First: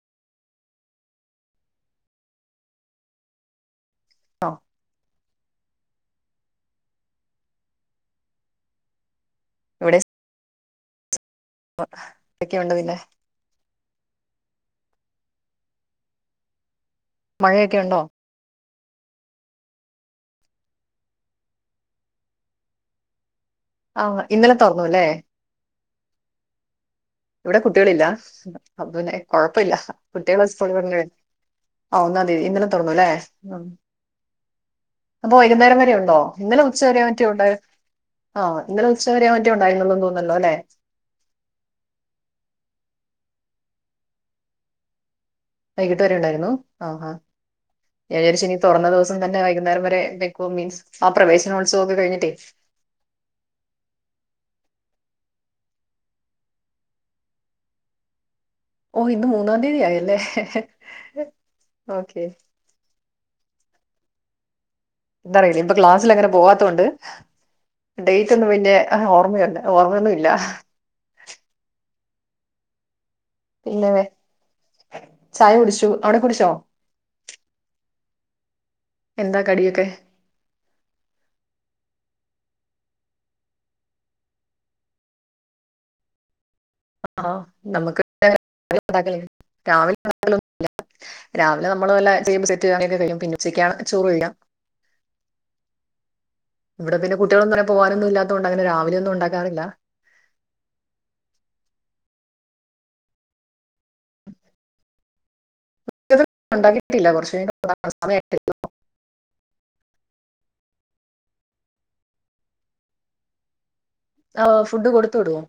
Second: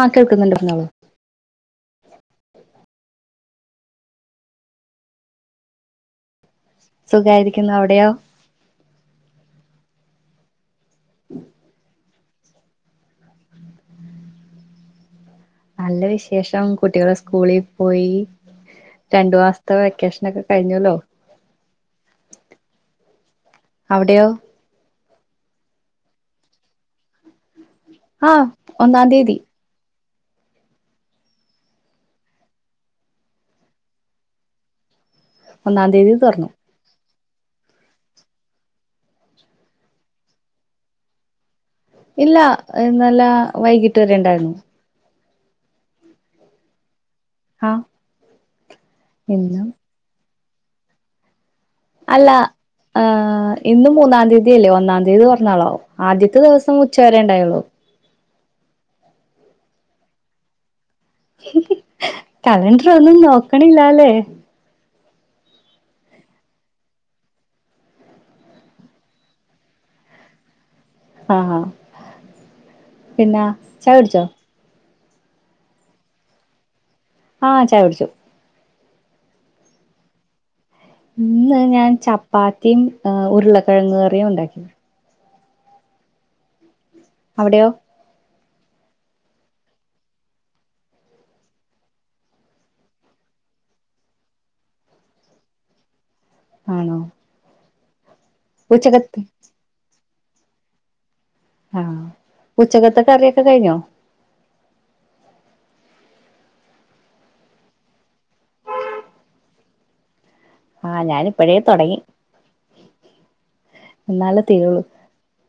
ആഹ് കേൾക്കുന്നുണ്ട് പറഞ്ഞോളൂ ട്ടൊ സുഖായിരിക്കുന്നു അവിടെയോ ഇവിടെ സ് പ്പൊ, എതൊക്കെയുണ്ട് പിന്നെ നല്ല വിശേഷം കുട്ടികള് സ്കൂളിൽ മഴയൊക്കെ ഉണ്ടോ പോയി രണ്ടു മാസ്ത്തെ വെക്കേഷനൊക്കെ കഴിഞ്ഞൂല്ലോ ആഹ് ഇന്നലെ തുറന്നുല്ലേ ഇവിടെ കുട്ടികളില്ല ആഹ് അപ്പ ഒന്നാം പിന്നെ തീയതി കൊഴപ്പല്ല. കുട്ടികളെ സ്കൂളിൽ പറഞ്ഞേ ആ ഒന്നാം തിയ്യതി ഇന്നലെ തോറന്നുല്ലേ അപ്പൊ വകുന്നേരം ഒന്നാം വരെ തീയതി ഉണ്ടോ തുറന്നു ഇന്നലെ ഉച്ച വരെ റ്റയുണ്ട്. ആഹ് ഇന്നലെ ഉച്ചവരെ മറ്റേ ഉണ്ടായിരുന്നു തോന്നുന്നല്ലോ ല്ലെ ഇല്ലാ ഇന്നലാ വൈകിട്ട് വരെണ്ടായിരുന്നു വൈകിട്ട് വരെ ഉണ്ടായിരുന്നു. ആഹ് ഹാ ആഹ് ഞാവിചാരിച്ചിനി തുറന്ന ദിവസം തന്നെ ഇന്നും വൈകുന്നേരം വരെ പേ മീസ് ആ പ്രവേശ് അല്ല ഹ്... ഇന്ന് മൂന്നാം തീയതിയല്ലേ ഒന്നാം തി ഏത് പറഞ്ഞാളാവേ ആദ്യത്തെ ദിവസം ഉച്ചവരെ ഉണ്ടായുള്ളൂ ഓ ഇന്ന് മൂന്നാം തിയ്യതി ആയല്ലേ ഹെ ഹെ ഹ് ഹ് ഹ് കലണ്ടർ ഒന്നും നോക്കണില്ല ല്ലേ എന്താറിയില്ല ഇപ്പ ക്ലാസിലങ്ങനെ പോവാത്തോണ്ട് ഡേറ്റ് ഒന്നും പിന്നെ. ഓർമ്മയുണ്ട് ഓർമ്മയൊന്നും ഇല്ല ആഹ ആഹാ പിന്നാ പിന്നെ ചായെടിച്ചോ ചായ കുടിച്ചു അവിടെ കുടിച്ചോ ആഹ ചായെടിച്ചു എന്താ കടിയൊക്കെ ഇന്ന് ഞാൻ ചപ്പാത്തിയും ഉരുളക്കിഴങ്ങ് കറിയും ഉണ്ടാക്കി അവിടെയോ [unintelligible] രാവിലെ നമ്മള് വല്ല ചേമ്പ് സെറ്റ് ഒക്കെ കഴിക്കും പിന്നെ ഉച്ചക്കാണ് ചോറ് കഴിക്ക. ഇവിടെ ആണോ പിന്നെ കുട്ടികളൊന്നും അങ്ങനെ പോകാനൊന്നും ഇല്ലാത്തൊണ്ട് അങ്ങനെ രാവിലെ ഒന്നും ഉച്ചകത്ത് ഉണ്ടാക്കാറില്ല. ആ ഉച്ചക്കത്ത കറിയൊക്കെ കഴിഞ്ഞോ ഇത് ഉണ്ടാക്കിയിട്ടില്ല കൊറച്ച് [unintelligible] ആ ഞാനിപ്പോഴേ തൊടങ്ങി ആ ഫുഡ് കൊടുത്ത് വിടുവോ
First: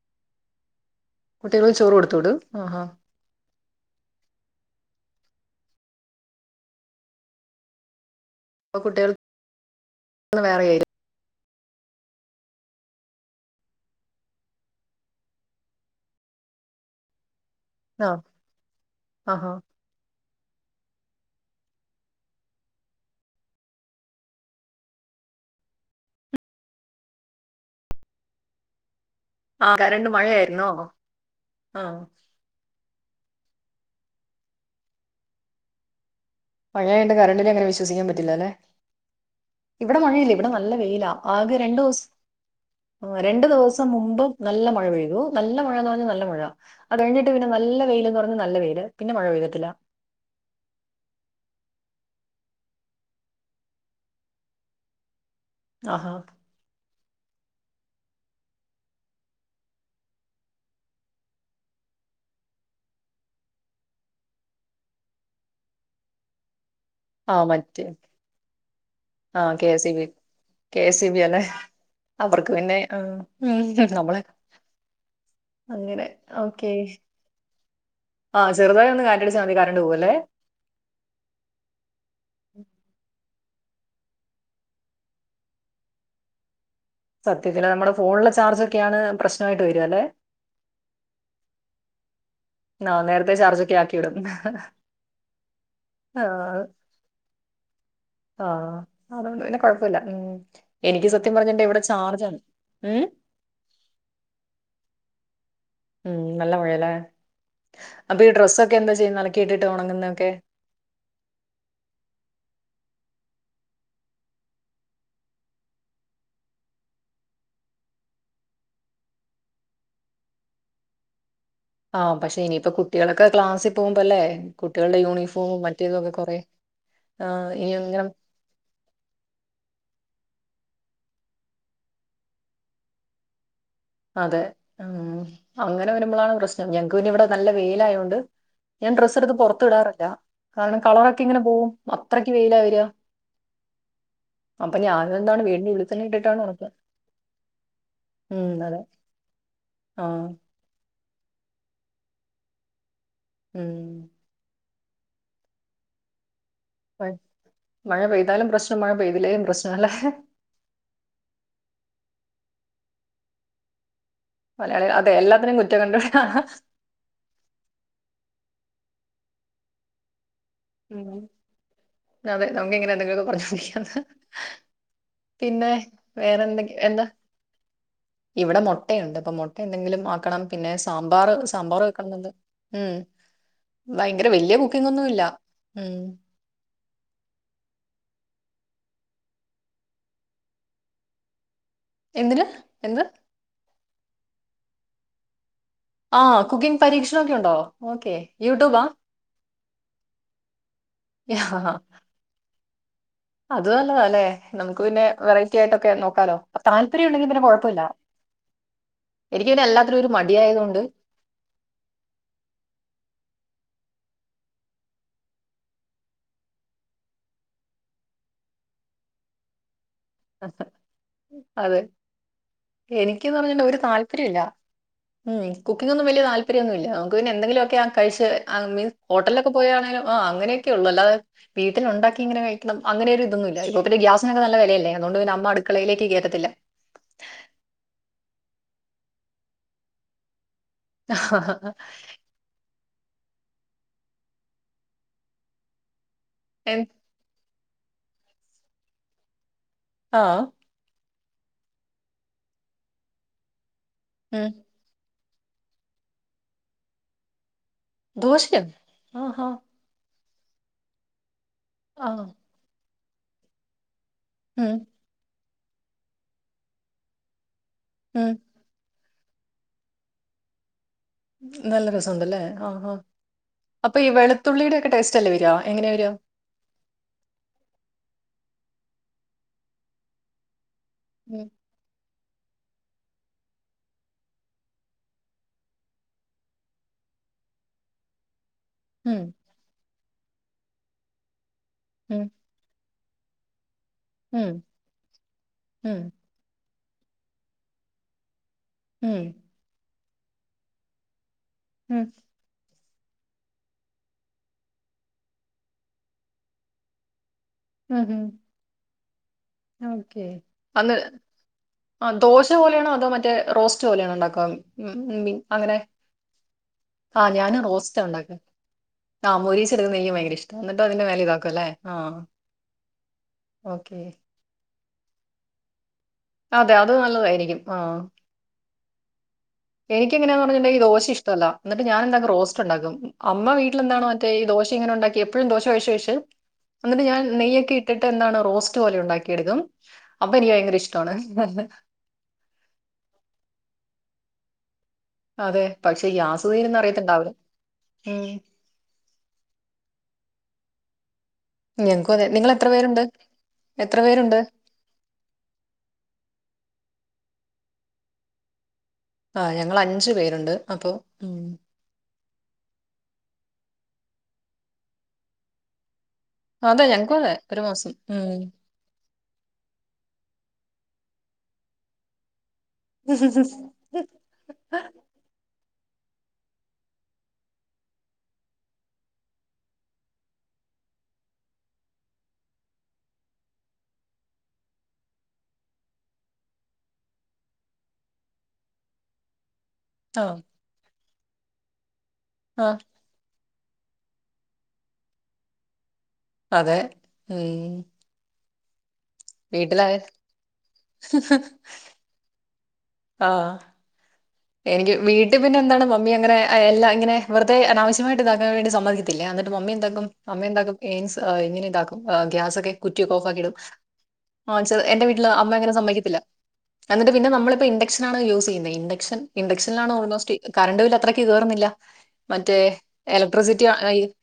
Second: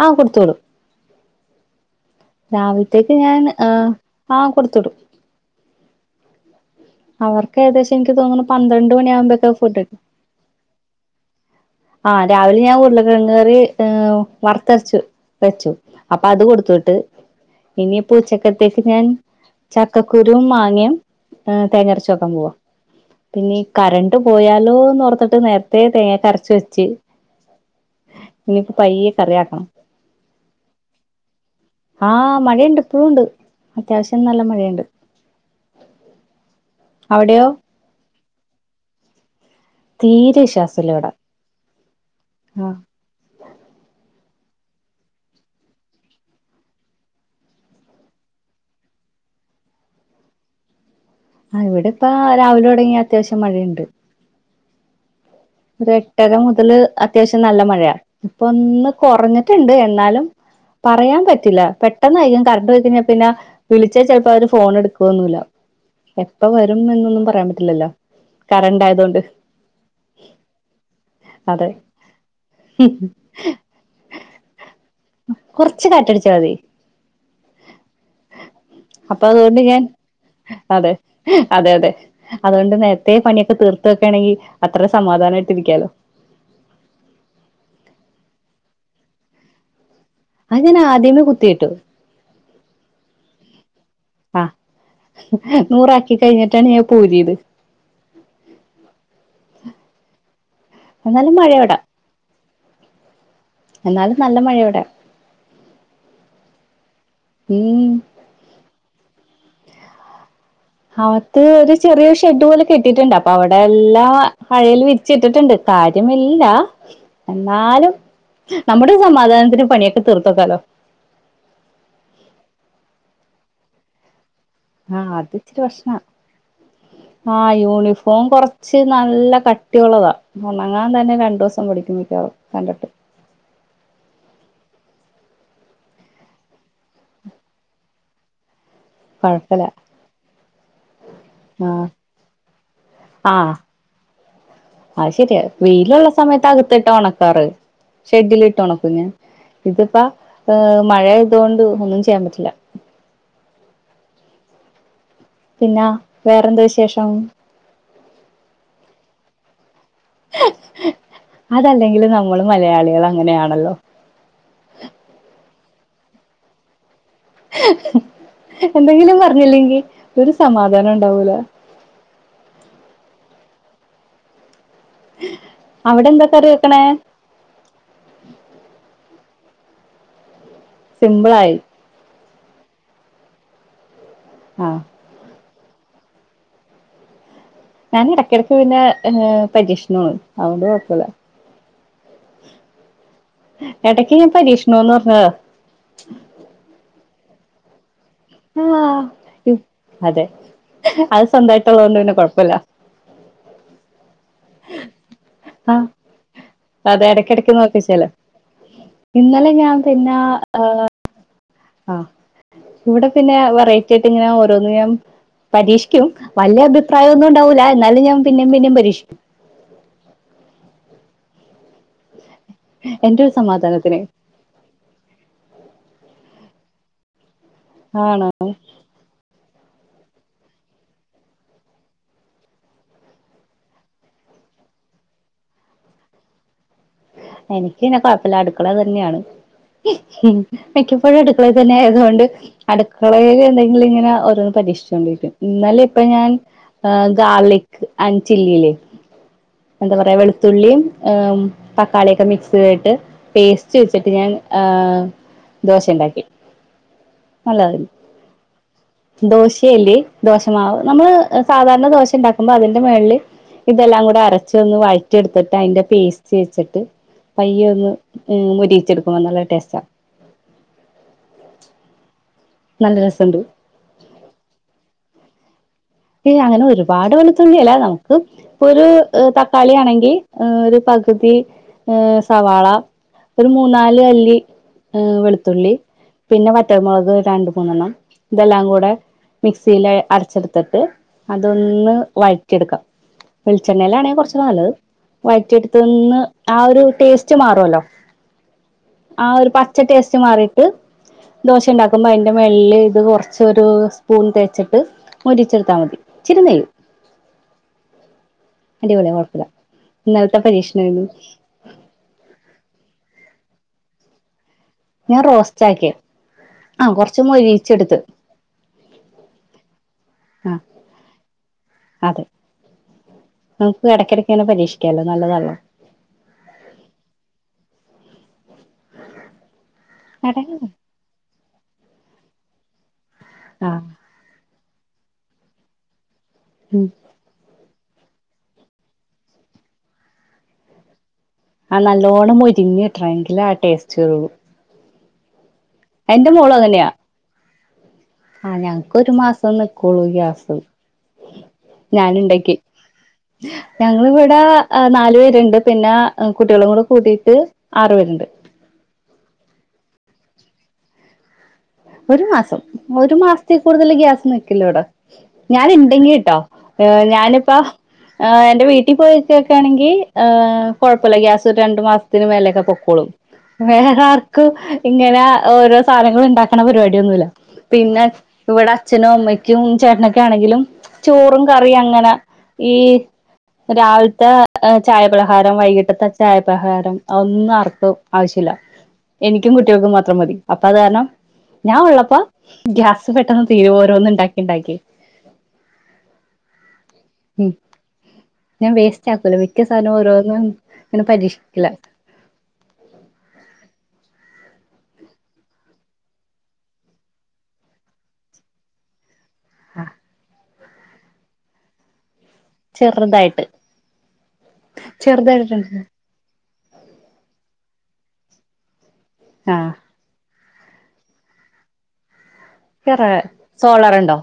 ആ ആ കൊടുത്തുവിടും കുട്ടികൾക്ക് ചോറ് കൊടുക രാവിലെത്തേക്ക് ഞാൻ ആ ആ കൊടുത്തുവിടും അവർക്ക് ഏകദേശം എനിക്ക് തോന്നുന്നു അപ്പൊ പന്ത്രണ്ട് മണിയ കുട്ടികൾക്ക് ആകുമ്പോക്കെ ഫുഡ് എടുക്കും വേറെ ആയിരിക്കും ആ രാവിലെ ഞാൻ ഉരുളക്കിഴങ് കറി വറുത്തരച്ചു വെച്ചു. അപ്പൊ അത് കൊടുത്തു. ആഹ് ഇനിയിപ്പ ഉച്ചക്കത്തേക് ഞാൻ ആഹാ ചക്കക്കുരു രും മാങ്ങയും തേങ്ങ അരച്ചുവെക്കാൻ. പോവാ പിന്നെ ഈ കറണ്ട് പോയാലോ ഓർത്തിട്ട് നേരത്തെ തേങ്ങക്കെ അരച്ച് വെച്ച് ഇനി പയ്യ കറിയാക്കണം ആഹ് കരണ്ട് മഴയായിരുന്നോ ആഹ് ആ മഴെണ്ട് ഇപ്പോഴും ഉണ്ട് അത്യാവശ്യം നല്ല മഴയുണ്ട് മഴയായതുകൊണ്ട് അങ്ങനെ അവിടെയോ കറണ്ടിനെ അങ്ങനെ വിശ്വസിക്കാൻ പറ്റില്ലല്ലേ. ഇവിടെ മഴയില്ല തീരെ ഇവിടെ നല്ല വിശ്വാസല്ല ഇവിടെ വെയിലാ ആകെ രണ്ടു ദിവസം ആഹ് രണ്ട് ദിവസം മുമ്പും നല്ല മഴ പെയ്തു. നല്ല മഴയന്ന് പറഞ്ഞൽ നല്ല മഴ അതു കഴിഞ്ഞിട്ട് പിന്നെ നല്ല വെയില് എന്ന് പറഞ്ഞാ നല്ല നല്ല വെയില് പിന്നെ മഴ പെയ്തിട്ടില്ല. ഇവിടെ ഇപ്പ രാവിലെ തൊടങ്ങി അത്യാവശ്യം മഴയുണ്ട് ഒരു ആഹാ എട്ടര മുതല് അത്യാവശ്യം നല്ല മഴയാ ഇപ്പ ഒന്ന് കുറഞ്ഞ്ട്ട്ണ്ട് എന്നാലും പറയാൻ പറ്റില്ല പെട്ടെന്നായിരിക്കും കറണ്ട് പോയ്ക്കഴിഞ്ഞാൽ പിന്നെ വിളിച്ചാ ചെലപ്പോ അവര് ഫോൺ എടുക്കുന്നൊല്ല എപ്പ വരും എന്നൊന്നും ആഹ് പറയാൻ മറ്റേ പറ്റില്ലല്ലോ കറണ്ട് ആയതൊണ്ട് ആഹ് K S E B K S C E B അല്ലെ അവർക്ക് പിന്നെ നമ്മള് കുറച്ച് അങ്ങനെ കാറ്റടിച്ചാ മതി ഓക്കെ. ആ ചെറു അപ്പൊ അതുകൊണ്ട് ഞാൻ അതെ അതെ അതെ അതുകൊണ്ട് നേരത്തെ പണി തീർത്ത് വെക്കാണെങ്കി അത്ര സമാധാനമായിട്ടിരിക്കാലോ. സത്യത്തില് നമ്മുടെ ഫോണിലെ ചാർജൊക്കെയാണ് പ്രശ്നായിട്ട് വര്യ അല്ലെ. അത് ഞാൻ ആദ്യമേ കുത്തീട്ടു. [unintelligible] നേരെത്തെ ചാർജൊക്കെ ആക്കി. ആ നൂറാക്കി കഴിഞ്ഞിട്ടാണ് ഞാ ഇപ്പ ഊരിയത്. ആ അതോണ്ട് പിന്നെ കൊഴ പ്പൊല്ല്യ. ഉം എനിക്ക് എന്നാലും സത്യം പറഞ്ഞിണ്ടെ മഴയോടാ ഇവിടെ ചാർജാണ്. ഏ എന്നാലും നല്ല മഴയാ ഇവടെ. ഉം നല്ല മഴാല്ലേ അപ്പൊ ഈ ഡ്രസ്സൊക്കെ എന്താ ചെയ്യുന്നെ അലക്കിയിട്ടിട്ട് ഉണങ്ങുന്നതൊക്കെ. അഅത്ത് ഒരു ചെറിയ ഷെഡ് പോലെ കെട്ടിയിട്ടുണ്ട്. അപ്പൊ അവിടെ എല്ലാ അഴയിൽ വിരിച്ചിട്ടിട്ടുണ്ട്. കാര്യമില്ല എന്നാലും. നമ്മുടെ സമാധാനത്തിന് പണിയൊക്കെ തീർത്ത് വക്കാലോ. ആ പക്ഷെ ഇനിയിപ്പ കുട്ടികളൊക്കെ ക്ലാസ്സി പോകുമ്പോല്ലേ. കുട്ടികളുടെ യൂണിഫോമും മറ്റേതൊക്കെ കൊറെ. ആ ആഹ് ഇനി ഇങ്ങനെ യൂണിഫോം കൊറച്ച് നല്ല കട്ടിയുള്ളതാ. ഉണങ്ങാൻ തന്നെ രണ്ടൂസം പിടിക്കും മിക്കവാറും കണ്ടിട്ട് അതെ ഉം അങ്ങനെ വരുമ്പളാണ് പ്രശ്നം ഞങ്ങക്ക് പിന്നെ ഇവിടെ നല്ല വെയിലായോണ്ട്. ഞാൻ ഡ്രസ്സ് എടുത്ത് കൊഴപ്പല്ല പൊറത്ത് ഇടാറില്ല. കാരണം കളറൊക്കെ ഇങ്ങനെ പോവും ആഹ് അത്രക്ക് വെയിലാ വര്യ ആഹ് അത് ശരിയ വെയിലുള്ള ഇട്ടിട്ടാണ് സമയത്ത് ഉണക്കുക അകത്തിട്ട് ഒണക്കാറ് ഷെഡിലിട്ട് ഉം അതെ ഒണക്കും പിന്നെ ഇതിപ്പ ആഹ് മഴയായതോണ്ട് ഒന്നും ചെയ്യാൻ പറ്റില്ല ഉം പിന്നാ വേറെന്ത്‌ വിശേഷം മഴ മഴ പെയ്താലും പ്രശ്നം മഴ പെയ്തില്ലേലും പ്രശ് ഹെ ഹെ ഹെ അതല്ലെങ്കിലും നമ്മള് മലയാളികള് അങ്ങനെയാണല്ലോ മലയാളികൾ അതെ എല്ലാത്തിനും കുറ്റം കണ്ടു ഹ് ഹ എന്തെങ്കിലും പറഞ്ഞില്ലെങ്കി ഒരു സമാധാനം ഉം ഉം ഉണ്ടാവൂല അതെ നമ്ക്ക് ഇങ്ങനെ എന്തെങ്കിലൊക്കെ പറഞ്ഞോണ്ട് ഇരിക്കാം പിന്നെ അവിടെ എന്താ കറി വേറെന്തക്ക് വെക്കണേ എന്താ ഇവിടെ മൊട്ടയുണ്ട് അപ്പൊ മുട്ട എന്തെങ്കിലും ആക്കണം പിന്നെ സാമ്പാറ് സിമ്പിളായി സാമ്പാറ് വെക്കണംന്ന്‌ണ്ട് ഉം ഭയങ്കര വല്യ ആഹ് കുക്കിംഗ് ഒന്നുല്ല ഉം ഞാൻ ഇടക്കിടക്ക് പിന്നെ ങേ പരീക്ഷണാണ് അതു കൊഴപ്പല്ല എന്തിന് എന്ത് എടക്ക് ഞാൻ പരീക്ഷണോന്ന് പറഞ്ഞത് ആ കുക്കിംഗ് പരീക്ഷ്ണൊക്കെയുണ്ടോ ആ ഉം അതെ അത് യാ, സ്വന്തമായിട്ടുള്ളോണ്ട് പിന്നെ കൊഴപ്പൂല്ല അത് നല്ലതാല്ലെ നമുക്ക് പിന്നെ വെറൈറ്റി ആഹ് ആയിട്ടൊക്കെ നോക്കാലോ അതെ താല്പര്യം ഉണ്ടെങ്കിൽ പിന്നെ ഇടക്കിടക്ക് കൊഴപ്പുല്ല [inaudible] നോക്കിച്ചേല് ഇന്നലെ ഞാൻ പിന്നെ ആ ഹ് ആഹ് ഇവിടെ പിന്നെ വെറൈറ്റി ആയിട്ടിങ്ങനെ ഓരോന്ന് ഞ്ഞാം പരീക്ഷിക്കും വല്ല്യ അഭിപ്രായം ഒന്നും ഉണ്ടാവൂല എന്നാലും ഞാൻ പിന്നെ പിന്നെ പരീക്ഷിക്കും അതെ അതെ എന്റെ എനിക്കീന്ന് പറഞ്ഞ്ണ്ടെ ഒരു സമാധാനത്തിന് താല്പര്യം ഇല്ല ഉം കുക്കിംഗ് ഒന്നും വലിയ താല്പ [unintelligible] ഒന്നുല്ല്യ നമ്മക്ക് പിന്നെന്തെങ്കിലൊക്കെ ആ കഴിച്ച് ആണോ ആ മീൻസ് ഹോട്ടൽലൊക്കെ പോയ- ആ അങ്ങനെയൊക്കെയുള്ളു അല്ലാതെ വീട്ടില് ഉണ്ടാക്കി ഇങ്ങനെ കഴിക്കണം അങ്ങനെ ഒരു ഇതൊന്നും ഇല്ല ഇപ്പ പിന്നെ ഗ്യാസിനൊക്ക നല്ല വെലയല്ലെ അതോണ്ട് പിന്നെ അമ്മ അടുക്കളയിലേക്ക് കേറ്റത്തില്ല എനിക്ക് പിന്നെ കൊഴപ്പല്ല അടുക്കള അത് തന്നെയാണ് മിക്കപ്പോഴും അടുക്കളെ തന്നെ ആയതുകൊണ്ട് അടുക്കളേല് എന്തെങ്കിലും ഇങ്ങനെ ഓരോന്ന് പരീക്ഷിച്ചോണ്ടിരിക്കും ഇന്നലെ ഇപ്പൊ ഞാൻ എൻ- ഗാർലിക് ആൻറ്റ്ചില്ലിയില്ലേ എന്താ പറയാ ആ വെളുത്തുള്ളിയും [unintelligible] തക്കാളിയൊക്കെ മിക്സ്‌ ചെയ്തിട്ട് പേസ്റ്റ്- ചെയ്തു വെച്ചിട്ട് ഞാൻ ഉം ആഹ് ദോശ ഉണ്ടാക്കി [unintelligible] ദോശയോ ആഹാ ദോശയല്ലേ ദോശമാവ് നമ്മള് സാധാരണ ആ ദോശ ഉണ്ടാക്കുമ്പോ അതിന്റെ മേൽള്ള് ഇതെല്ലാം കൂടെ ഉം അരച്ചൊന്ന് വഴറ്റിെടുത്തിട്ട് അതിന്റെ പേസ്റ്റ്- തേച്ചിട്ട് പയ്യ ഒന്ന് ഉം മോരിയിച്ചെടുക്കുമ്പോ നല്ല ടേസ്റ്റാണ് നല്ല രസുണ്ടല്ലേ ആഹാ നല്ല രസമുണ്ട് അപ്പൊ ഈ വെളുത്തുള്ളിയുടെ ഒക്കെ ടേസ്റ്റ് അല്ലേ വരുവാ ഹേ അങ്ങനെ ഒരുപാട് വെളുത്തുള്ളി അല്ല നമുക്ക് ഇപ്പൊ ഒരു തക്കാളി ആണെങ്കിൽ ഒരു- പകുതി ഉം ആ സവാള ഒരു മൂന്നാല് അല്ലി ആഹ് വെളുത്തുള്ളി പിന്നെ വറ്റൽമുളക് രണ്ട് മൂന്നെണ്ണം ഇതെല്ലാം കൂടെ ഉം മിക്സിൽ അരച്ചെടുത്തിട്ട് അതൊന്ന് ഉം വഴറ്റിയെടുക്കാം വെളിച്ചെണ്ണല്ലാണെ കുറച്ചുടെ ഉം നല്ലത് ഉം വയറ്റിെടുത്ത്ന്ന് ആ ഒരു- ടേസ്റ്റ് മാറുവല്ലോ ഉം ആ ഒരു പച്ച ടേസ്റ്റ് മാറിട്ട്- ദോശ ഉം ഉണ്ടാക്കുമ്പോ അതിന്റെ മെള്ളില് ഇത് കുറച്ചൊരു സ്പൂൺ തേച്ചിട്ട്- മോരിയിച്ചെടുത്താൽ മതി ഇചിരിനെയ്യ് ഉം ഹം [unintelligible] ഓക്കേ ഇന്നലത്തെ അന്ന് പരീക്ഷണമായിരുന്നു ആ ദോശ പോലെയാണോ അതോ മറ്റേ റോസ്റ്റ് പോലെയാണ് ഉണ്ടാക്കാ. ഞാൻ റോസ്റ്റ് ആക്കിയ ആഹ കൊറച്ച മൊരിച്ചെടുത്ത്. ആഹ മൊരീച്ചെടുക്കുന്നത് എനിക്ക് ഭയങ്കര ഇഷ്ട എന്നിട്ട് അതിന്റെ മേലേ ഇതാക്കും അല്ലേ ആഹ് അതെ നമുക്ക് ഓക്കെ ഇടക്കിടക്കന്നെ പരീക്ഷിക്കാലോ നല്ലതല്ലോ അതെ അത് നല്ലതായിരിക്കും ആഹ എനിക്ക് എങ്ങെയാന്ന് പറഞ്ഞിട്ടുണ്ടങ്ക ഈ ദോശ ഇഷ്ടല്ല. എന്നിട്ട് ഞാന എന്താക്കും റോസ്റ്റ് ഉണ്ടാക്കും. അമ്മ ആഹ് വീട്ടിലെന്താണോ മറ്റേ ഈ ദോശ ഇങ്ങനെ ഉണ്ടാക്കി എപ്പോഴും ദോശ കഴിച്ചു കഴിച്ചു ഉം എന്നിട്ട് ഞാൻ നെയ്യൊക്കെ ഇട്ടിട്ട് എന്താണ് റോസ്റ്റ് പോലെ ഉണ്ടാക്കിയെടുക്കും അപ്പൊ എനിക്ക് ഭയങ്കര ഇഷ്ടമാണ്. ആ നല്ലോണ്ണം മൊരിങ്ങിട്ടെണം എങ്കിലേ ആ ടേസ്റ്റ്ള്ളൂ. അതെ പക്ഷെ മോളും ഈയാസുദീൻന്ന് അങ്ങനെയാ അറിയത്തിണ്ടാവുല. ആഹ് ഞങ്ങക്ക് ഒരു മാസം നിക്കുള്ളൂ ഗ്യാസ്. ഞങ്ങക്കും അതെ നിങ്ങൾ ഞാനുണ്ടാക്കി എത്ര പേരുണ്ട്. എത്ര പേരുണ്ട് ഞങ്ങളിവിടെ നാലു പേരുണ്ട് പിന്നെ കുട്ടികളും കൂടെ കൂട്ടീയിട്ട് ആറ് പേരുണ്ട്. ആ ഞങ്ങൾ അഞ്ചു പേരുണ്ട് അപ്പൊ ഉം ഒരു മാസം ഒരു മാസത്തിൽ കൂടുതൽ ഗ്യാസ് നിൽക്കില്ലോ ഇവിട ഞാൻ ഉണ്ടെങ്കി കേട്ടോ അതെ ഞങ്ങക്കും അതെ ഞാനിപ്പ ഒരു മാസം ഉം എന്റെ വീട്ടിൽ പോയിക്കക്കാണെങ്കിൽ എഹ്‌ കുഴപ്പല്ല ഗ്യാസ് രണ്ട് മാസത്തിന് മേലൊക്കെനിക്കും. പൊക്കോളും വേറെ ആർക്കും ഇങ്ങനെ ഓരോ സാധനങ്ങളും ഉണ്ടാക്കണ പരിപാടിയൊന്നുമല്ല. പിന്നെ ഇവിടെ അച്ഛനും അമ്മയ്ക്കും ചേട്ടനൊക്കെ ആണെങ്കിലും ചോറും കറിയും അങ്ങനെ ഈ രാവിലത്തെ ചായപലഹാരം വൈകിട്ടത്തെ ചായപ്രഹാരം ഒന്നും അർക്ക് ആവശ്യമില്ല. എനിക്കും കുട്ടികൾക്കും മാത്രം മതി ആഹ് അപ്പ അത് കാരണം ഞാൻ ഉള്ളപ്പോ ആഹ് ഗ്യാസ് പെട്ടെന്ന് തീര ഓരോന്ന് ഉണ്ടാക്കി ഉണ്ടാക്കി. അതെ ഉം ഞാൻ വേസ്റ്റ് ആക്കൂല മിക്ക വീട്ടിലായ സാധനവും ഓരോന്നും ഇങ്ങനെ പരീക്ഷിക്കില്ല. ആഹ് എനിക്ക് വീട്ടിൽ പിന്നെ എന്താണ് മമ്മി അങ്ങനെ എല്ലാ ഇങ്ങനെ വെറുത അനാവശ്യമായിട്ട് ഇതാക്കാൻ വേണ്ടി സമ്മതിക്കോ? ല്ല എന്നിട്ട് മമ്മി എന്താക്കും അമ്മയെന്താക്കുംയിൻ എങ്ങനെ ഇതാക്കും ആ ഗ്യാസ ഒക്കെ കുറ്റി ചെറുതായിട്ട് ഓഫക്കിട്ടുംആ എന്റെ വീട്ടില് അമ്മ അങ്ങനെ ചെറുതായിട്ടുണ്ട് സമ്മക്കത്തില്ല. എന്നിട്ട് പിന്നെ നമ്മളിപ്പോ ഇൻഡക്ഷൻ ആണോ യൂസ് ചെയ്യുന്നത് ഇൻഡക്ഷൻ ആഹ് ഇൻക്ഷനാണ് ഓൾമോസ്റ്റ്. കറണ്ട് ബില് അത്രക്ക് കയറുന്നില്ല മറ്റേ വേറെ എലക്ട്രിസിറ്റി സോളറുണ്ടോ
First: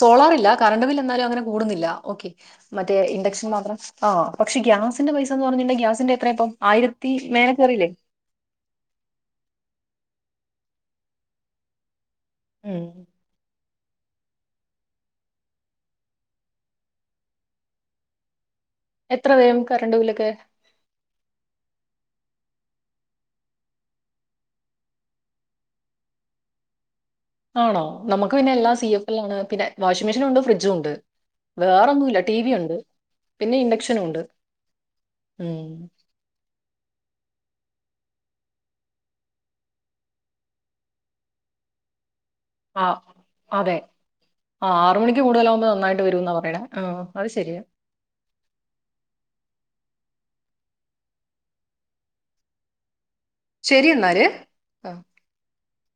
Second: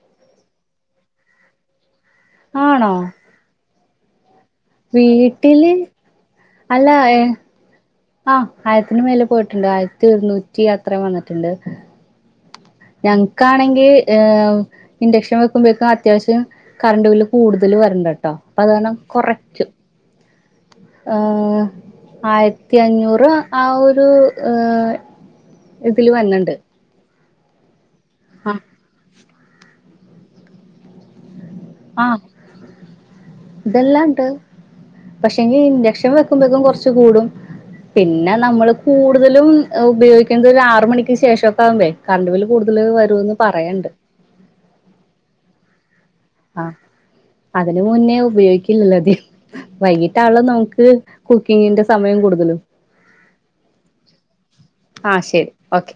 സോളാറില്ല കറണ്ട് ബിൽ എന്നാലും അങ്ങനെ കൂടുന്നില്ല ഓക്കേ ആണോ മറ്റേ ഇൻഡക്ഷൻ മാത്രം ആഹ പക്ഷെ ഗ്യാസിന്റെ പൈസ എന്ന് വീട്ടില് പറഞ്ഞിട്ടുണ്ടെ ഗ്യാസിന്റെ എത്ര ഇപ്പം അല്ല ആയിരത്തി മേലെക്കയറിയില്ലേ? ആഹ് ആയിരത്തിന് മേലെ പോയിട്ടുണ്ട് ആയിരത്തി ഒരുന്നൂറ്റി അത്ര വന്നിട്ടുണ്ട്. ഉം. ഞങ്ങക്കാണെങ്കിൽ ക്കാണങ്കി ഇൻഡക്ഷൻ വെക്കുമ്പോഴേക്കും അത്യാവശ്യം കറണ്ട് ബില് കൂടുതൽ വരണ്ടട്ടോ പ്പത്കരണം എത്ര വരും കുറച്ചു കറണ്ട് ബില്ലൊക്കെ ആയിരത്തി അഞ്ഞൂറ് ആ ഒരു ഇതില് വന്നിണ്ട് ആണോ നമുക്ക് പിന്നെ എല്ലാ സി എഫ എല്ല ആണ് പിന്നെ വാഷിംഗ മെഷീൻ ഉണ്ട് ഫ്രിഡ്ജും ഉണ്ട്. വേറെന്നുമല്ല ആഹ് ടി വി ഉണ്ട് പിന്നെ ഇൻഡക്ഷനും ഉണ്ട്. ഇതെല്ലാണ്ട് പക്ഷെങ്കി ഉം. ഇൻഡക്ഷൻ വെക്കുമ്പക്കും കുറച്ച് കൂടും പിന്നെ നമ്മള് കൂടുതലും ഉപയോഗിക്കുന്നത് ഒരു ആറ്മണിക്ക് ശേഷംക്കെ ആകുമ്പേഴേ കറണ്ട് ബില് കൂടുതല് വരൂന്ന് പറയണ്ട് ആറുമണി കൂടുതാലക്മ്പോനായിട്ട്. ആ അതിന് മുന്നേ ഉപയോഗിക്കില്ലല്ലോ അതിം വൈകിട്ട് മറ്റള നമുക്ക് കുക്കിങ്ങിന്റെ സമയം കൂടുതലും ശരി എന്നാല് ആ ആഹ് ശരി ഓക്കെ